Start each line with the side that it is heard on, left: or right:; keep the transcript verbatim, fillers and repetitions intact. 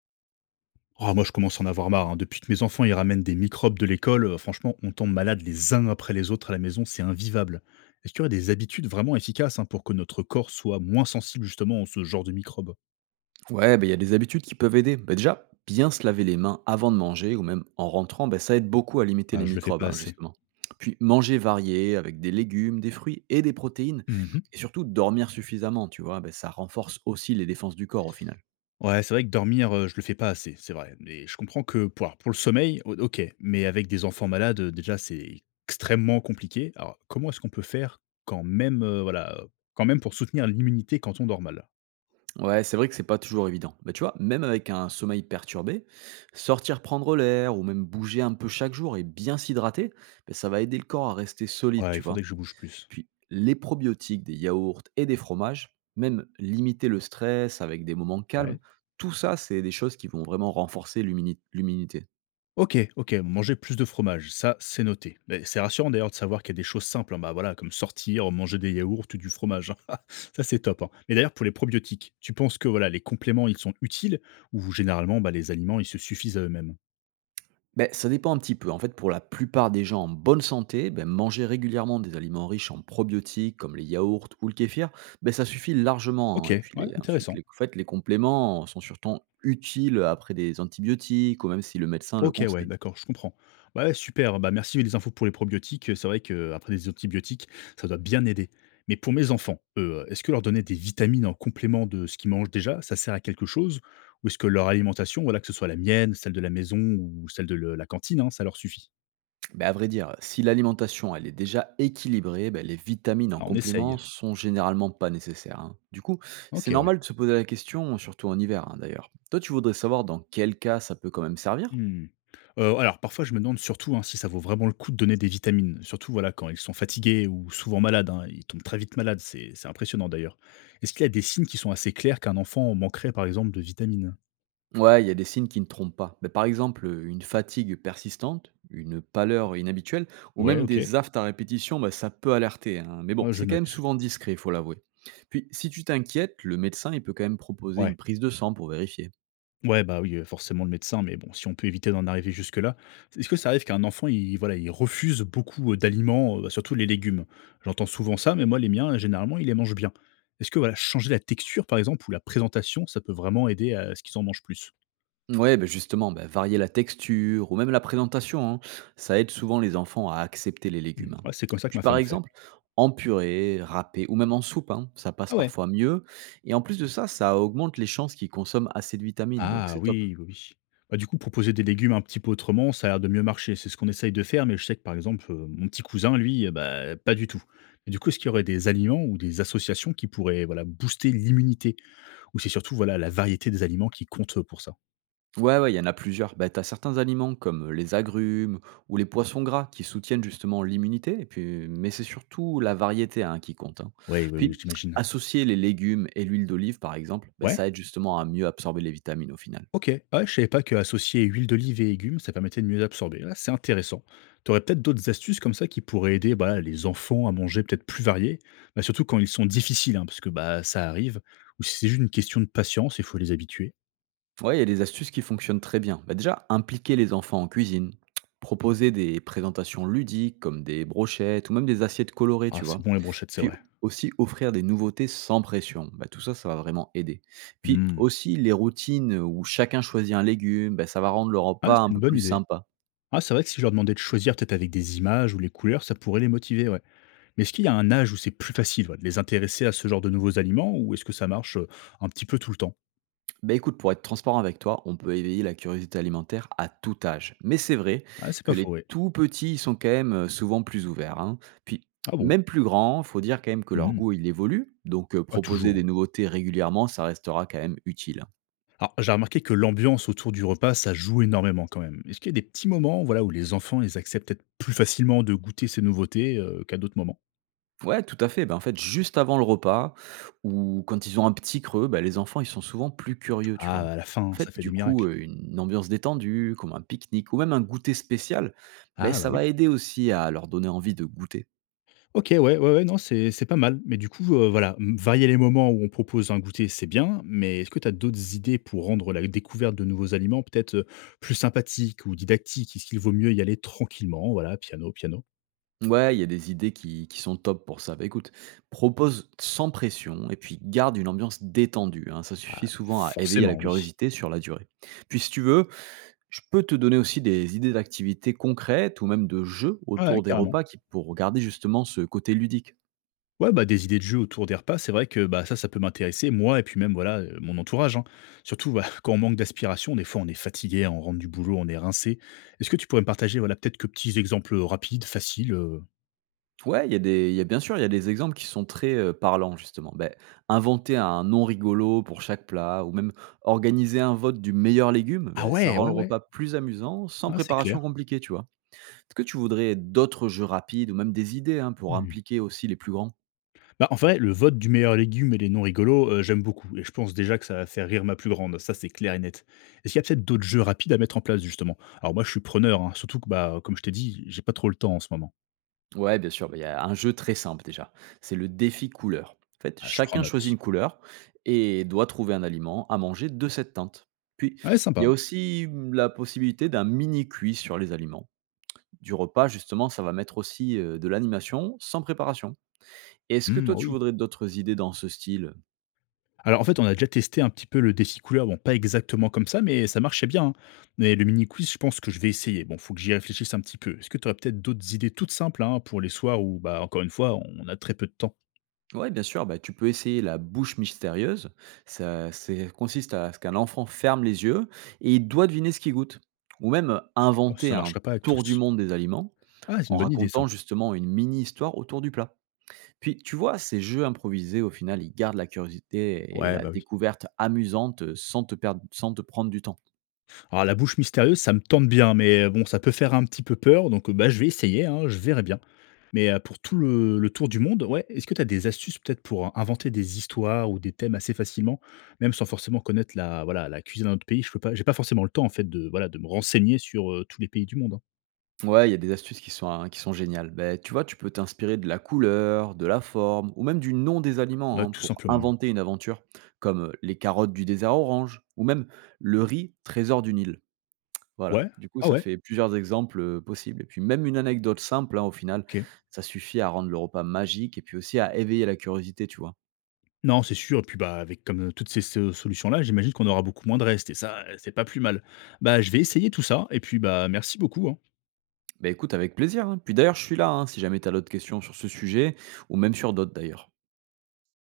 left: Ah, moi, je commence à en avoir marre. Hein. Depuis que mes enfants ils ramènent des microbes de l'école, euh, franchement, on tombe malade les uns après les autres à la maison, c'est invivable. Est-ce qu'il y aurait des habitudes vraiment efficaces, hein, pour que notre corps soit moins sensible justement à ce genre de microbes?
right: Ouais, bah, il y a des habitudes qui peuvent aider. Bah, déjà, bien se laver les mains avant de manger ou même en rentrant, bah, ça aide beaucoup à limiter
left: Ah,
right: les
left: je le fais
right: microbes,
left: pas
right: hein,
left: assez.
right: justement. Puis manger varié avec des légumes, des fruits et des protéines.
left: Mhm.
right: Et surtout, dormir suffisamment, tu vois, bah, ça renforce aussi les défenses du corps au final.
left: Ouais, c'est vrai que dormir, euh, je le fais pas assez, c'est vrai. Mais je comprends que pour, alors, pour le sommeil, o- ok, mais avec des enfants malades, euh, déjà, c'est extrêmement compliqué. Alors, comment est-ce qu'on peut faire quand même, euh, voilà, euh, quand même pour soutenir l'immunité quand on dort mal?
right: Ouais, c'est vrai que c'est pas toujours évident. Bah, tu vois, même avec un sommeil perturbé, sortir prendre l'air ou même bouger un peu chaque jour et bien s'hydrater, bah, ça va aider le corps à rester solide,
left: Ouais, il
right: tu
left: faudrait
right: vois.
left: que je bouge plus.
right: Puis les probiotiques des yaourts et des fromages, même limiter le stress avec des moments calmes,
left: Ouais,
right: tout ça, c'est des choses qui vont vraiment renforcer l'humini- l'immunité.
left: OK, OK, manger plus de fromage, ça, c'est noté. Mais c'est rassurant d'ailleurs de savoir qu'il y a des choses simples, hein, bah, voilà, comme sortir, manger des yaourts ou du fromage. Hein. Ça, c'est top. Hein. Mais d'ailleurs, pour les probiotiques, tu penses que voilà, les compléments, ils sont utiles, ou généralement, bah, les aliments, ils se suffisent à eux-mêmes?
right: Ben, ça dépend un petit peu. En fait, pour la plupart des gens en bonne santé, ben, manger régulièrement des aliments riches en probiotiques comme les yaourts ou le kéfir, ben, ça suffit largement,
left: Ok,
right: hein. Et puis
left: ouais,
right: les- ensuite,
left: intéressant.
right: les, en fait, les compléments sont surtout utiles après des antibiotiques ou même si le médecin le
left: OK, ouais,
right: conseille.
left: d'accord, je comprends. Bah, ouais, super, bah, merci les infos pour les probiotiques, c'est vrai que après des antibiotiques, ça doit bien aider. Mais pour mes enfants, eux, est-ce que leur donner des vitamines en complément de ce qu'ils mangent déjà, ça sert à quelque chose? Ou est-ce que leur alimentation, voilà, que ce soit la mienne, celle de la maison ou celle de le la cantine, hein, ça leur suffit?
right: Ben, à vrai dire, si l'alimentation elle est déjà équilibrée, ben, les vitamines en
left: Ah, on
right: complément
left: essaye.
right: sont généralement pas nécessaires, hein. Du coup, c'est
left: OK.
right: normal de se poser la question, surtout en hiver hein, d'ailleurs. Toi, tu voudrais savoir dans quel cas ça peut quand même servir.
left: Mmh. Heu, alors parfois je me demande surtout, hein, si ça vaut vraiment le coup de donner des vitamines, surtout voilà quand ils sont fatigués ou souvent malades, hein. Ils tombent très vite malades, c'est c'est impressionnant d'ailleurs. Est-ce qu'il y a des signes qui sont assez clairs qu'un enfant manquerait par exemple de vitamines?
right: Ouais, il y a des signes qui ne trompent pas. Ben, par exemple, une fatigue persistante, une pâleur inhabituelle, ou
left: Ouais,
right: même
left: OK.
right: des aphtes à répétition, ben, ça peut alerter, hein. Mais bon,
left: Ouais, je
right: c'est quand même
left: note.
right: souvent discret, il faut l'avouer. Puis, si tu t'inquiètes, le médecin il peut quand même proposer
left: Ouais.
right: une prise de sang pour vérifier.
left: Ouais, bah, oui, heu, forcément le médecin, mais bon, si on peut éviter d'en arriver jusque-là. Est-ce que ça arrive qu'un enfant, il voilà, il refuse beaucoup, heu, d'aliments, heu, surtout les légumes? J'entends souvent ça, mais moi les miens, euh, généralement, ils les mangent bien. Est-ce que voilà, changer la texture par exemple ou la présentation, ça peut vraiment aider à ce qu'ils en mangent plus?
right: Ouais, ben justement, bah, varier la texture ou même la présentation, hein, ça aide souvent les enfants à accepter les
left: Mmh.
right: légumes, hein.
left: Ouais, c'est comme ça que
right: Puis
left: ma
right: par
left: femme fait.
right: exemple, en purée, râpé ou même en soupe, hein, ça passe
left: Ah ouais?
right: parfois mieux. Et en plus de ça, ça augmente les chances qu'ils consomment assez de vitamines, donc
left: Ah
right: c'est top.
left: oui, oui, oui. Bah, du coup, proposer des légumes un petit peu autrement, ça a l'air de mieux marcher. C'est ce qu'on essaye de faire, mais je sais que, par exemple, heu, mon petit cousin, lui, heu, bah, pas du tout. Et du coup, est-ce qu'il y aurait des aliments ou des associations qui pourraient, voilà, booster l'immunité? Ou c'est surtout, voilà, la variété des aliments qui compte, pour ça?
right: Ouais, ouais, il y en a plusieurs. Bah, t'as certains aliments comme les agrumes ou les poissons gras qui soutiennent justement l'immunité, et puis, mais c'est surtout la variété hein, qui compte, hein.
left: Ouais, oui, oui,
right: Puis,
left: j'imagine.
right: associer les légumes et l'huile d'olive, par exemple, bah, ça
left: Ouais?
right: aide justement à mieux absorber les vitamines au final.
left: OK. Ah ouais, je savais pas que associer huile d'olive et légumes, ça permettait de mieux absorber. Là, c'est intéressant. Tu aurais peut-être d'autres astuces comme ça qui pourraient aider, bah, les enfants à manger peut-être plus varié, bah, surtout quand ils sont difficiles, hein, parce que bah, ça arrive, ou si c'est juste une question de patience, il faut les habituer.
right: Ouais, il y a des astuces qui fonctionnent très bien. Bah déjà, impliquer les enfants en cuisine, proposer des présentations ludiques comme des brochettes ou même des assiettes colorées,
left: Ah,
right: tu
left: c'est
right: vois.
left: bon les brochettes, c'est
right: Puis
left: vrai.
right: aussi offrir des nouveautés sans pression. Bah, tout ça, ça va vraiment aider. Puis
left: Hmm.
right: aussi les routines où chacun choisit un légume, bah, ça va rendre le
left: Ah,
right: repas un
left: c'est une
right: peu
left: bonne
right: plus
left: idée.
right: sympa.
left: Ah, c'est vrai que si je leur demandais de choisir peut-être avec des images ou les couleurs, ça pourrait les motiver, ouais. Mais est-ce qu'il y a un âge où c'est plus facile, ouais, de les intéresser à ce genre de nouveaux aliments, ou est-ce que ça marche, euh, un petit peu tout le temps?
right: Bah écoute, pour être transparent avec toi, on peut éveiller la curiosité alimentaire à tout âge. Mais c'est vrai
left: Ah, c'est pas
right: que
left: faux,
right: les
left: ouais.
right: tout petits ils sont quand même euh, souvent plus ouverts, hein. Puis
left: Ah bon?
right: même plus grands, faut dire quand même que leur
left: Hmm.
right: goût il évolue. Donc euh,
left: Ah,
right: proposer
left: toujours. Hein.
right: des nouveautés régulièrement, ça restera quand même utile.
left: Alors, j'ai remarqué que l'ambiance autour du repas, ça joue énormément quand même. Est-ce qu'il y a des petits moments voilà, où les enfants ils acceptent peut-être plus facilement de goûter ces nouveautés, euh, qu'à d'autres moments?
right: Ouais, tout à fait. Ben, en fait, juste avant le repas ou quand ils ont un petit creux, ben, les enfants ils sont souvent plus curieux, tu vois.
left: Ah, à la fin,
right: En
left: ça
right: fait,
left: fait des
right: du coup,
left: miracles.
right: euh, une ambiance détendue, comme un pique-nique ou même un goûter spécial, ben,
left: Ah, bah
right: ça
left: oui.
right: va aider aussi à leur donner envie de goûter.
left: Ok, ouais, ouais, ouais, non, c'est c'est pas mal. Mais du coup, euh, voilà, m- varier les moments où on propose un goûter, c'est bien. Mais est-ce que tu as d'autres idées pour rendre la découverte de nouveaux aliments peut-être, euh, plus sympathique ou didactique? Est-ce qu'il vaut mieux y aller tranquillement? Voilà, piano, piano.
right: Ouais, il y a des idées qui qui sont top pour ça. Bah, écoute, propose sans pression et puis garde une ambiance détendue, hein. Ça suffit
left: Ah,
right: souvent à éveiller la
left: forcément, oui.
right: curiosité sur la durée. Puis si tu veux, je peux te donner aussi des idées d'activités concrètes ou même de jeux
left: Ouais,
right: autour des
left: carrément.
right: repas qui pour garder justement ce côté ludique.
left: Ouais, bah, des idées de jeux autour des repas, c'est vrai que, bah, ça, ça peut m'intéresser, moi et puis même, voilà, heu, mon entourage, hein. Surtout, bah, quand on manque d'aspiration, des fois, on est fatigué, on rentre du boulot, on est rincé. Est-ce que tu pourrais me partager, voilà, peut-être quelques petits exemples, euh, rapides, faciles, heu?
right: Ouais, il y a des il y a bien sûr, il y a des exemples qui sont très, heu, parlants justement. Ben inventer un nom rigolo pour chaque plat ou même organiser un vote du meilleur légume,
left: Ah
right: ben ça
left: ouais,
right: rend
left: ouais,
right: le
left: ouais,
right: repas plus amusant sans
left: ah, c'est
right: préparation
left: clair.
right: compliquée, tu vois? Est-ce que tu voudrais d'autres jeux rapides ou même des idées hein, pour
left: Mmh.
right: impliquer aussi les plus grands?
left: Bah, en vrai, le vote du meilleur légume et les non rigolos, heu, j'aime beaucoup et je pense déjà que ça va faire rire ma plus grande, ça, c'est clair et net. Est-ce qu'il y a peut-être d'autres jeux rapides à mettre en place, justement? Alors moi, je suis preneur, hein, surtout que, bah, comme je t'ai dit, j'ai pas trop le temps en ce moment.
right: Ouais, bien sûr, bah, il y a un jeu très simple déjà. C'est le défi couleur. En fait,
left: Ah, je prends
right: chacun choisit
left: note.
right: une couleur et doit trouver un aliment à manger de cette teinte. Puis,
left: Ouais,
right: il y a
left: sympa.
right: aussi hum, la possibilité d'un mini cuit sur les aliments. Du repas, justement, ça va mettre aussi euh, de l'animation sans préparation. Est-ce que
left: Mmh,
right: toi, tu
left: oui.
right: voudrais d'autres idées dans ce style?
left: Alors en fait, on a déjà testé un petit peu le décicouleur, bon pas exactement comme ça, mais ça marchait bien, hein. Mais le mini quiz, je pense que je vais essayer. Bon, faut que j'y réfléchisse un petit peu. Est-ce que tu aurais peut-être d'autres idées toutes simples, hein, pour les soirs où, bah, encore une fois, on a très peu de temps?
right: Ouais, bien sûr, bah, tu peux essayer la bouche mystérieuse. Ça, c'est- consiste à ce qu'un enfant ferme les yeux et il doit deviner ce qu'il goûte. Ou même euh,
left: Oh,
right: inventer
left: ça
right: un
left: marcherait pas avec
right: tour du
left: tous.
right: monde des aliments
left: Ah, c'est une
right: en
left: bonne idée ça.
right: racontant justement une mini-histoire autour du plat. Puis tu vois, ces jeux improvisés, au final, ils gardent la curiosité et
left: Ouais,
right: la
left: bah, oui.
right: découverte amusante sans te, perdre, sans te prendre du temps.
left: Alors la bouche mystérieuse, ça me tente bien, mais bon, ça peut faire un petit peu peur, donc bah, je vais essayer, hein, je verrai bien. Mais heu, pour tout le le tour du monde, ouais, est-ce que tu as des astuces peut-être pour, heu, inventer des histoires ou des thèmes assez facilement? Même sans forcément connaître la voilà, la cuisine d'un autre pays, je peux pas j'ai pas forcément le temps en fait de voilà, de me renseigner sur, heu, tous les pays du monde, hein.
right: Ouais, il y a des astuces qui sont, hein, qui sont géniales. Ben, tu vois, tu peux t'inspirer de la couleur, de la forme, ou même du nom des
left: Ouais,
right: aliments hein,
left: tout
right: pour
left: simplement.
right: inventer une aventure, comme euh, les carottes du désert orange, ou même le riz trésor du Nil. Voilà,
left: Ouais.
right: du coup,
left: Ah
right: ça
left: ouais,
right: fait plusieurs exemples euh, possibles. Et puis même une anecdote simple, hein, au final,
left: OK.
right: ça suffit à rendre le repas magique et puis aussi à éveiller la curiosité, tu vois.
left: Non, c'est sûr et puis, bah, avec comme, heu, toutes ces so solutions-là, j'imagine qu'on aura beaucoup moins de restes et ça, heu, c'est pas plus mal. Bah, je vais essayer tout ça et puis, bah, merci beaucoup, hein.
right: Ben écoute, avec plaisir, hein. Puis d'ailleurs, je suis là, hein, si jamais tu as d'autres questions sur ce sujet, ou même sur d'autres d'ailleurs.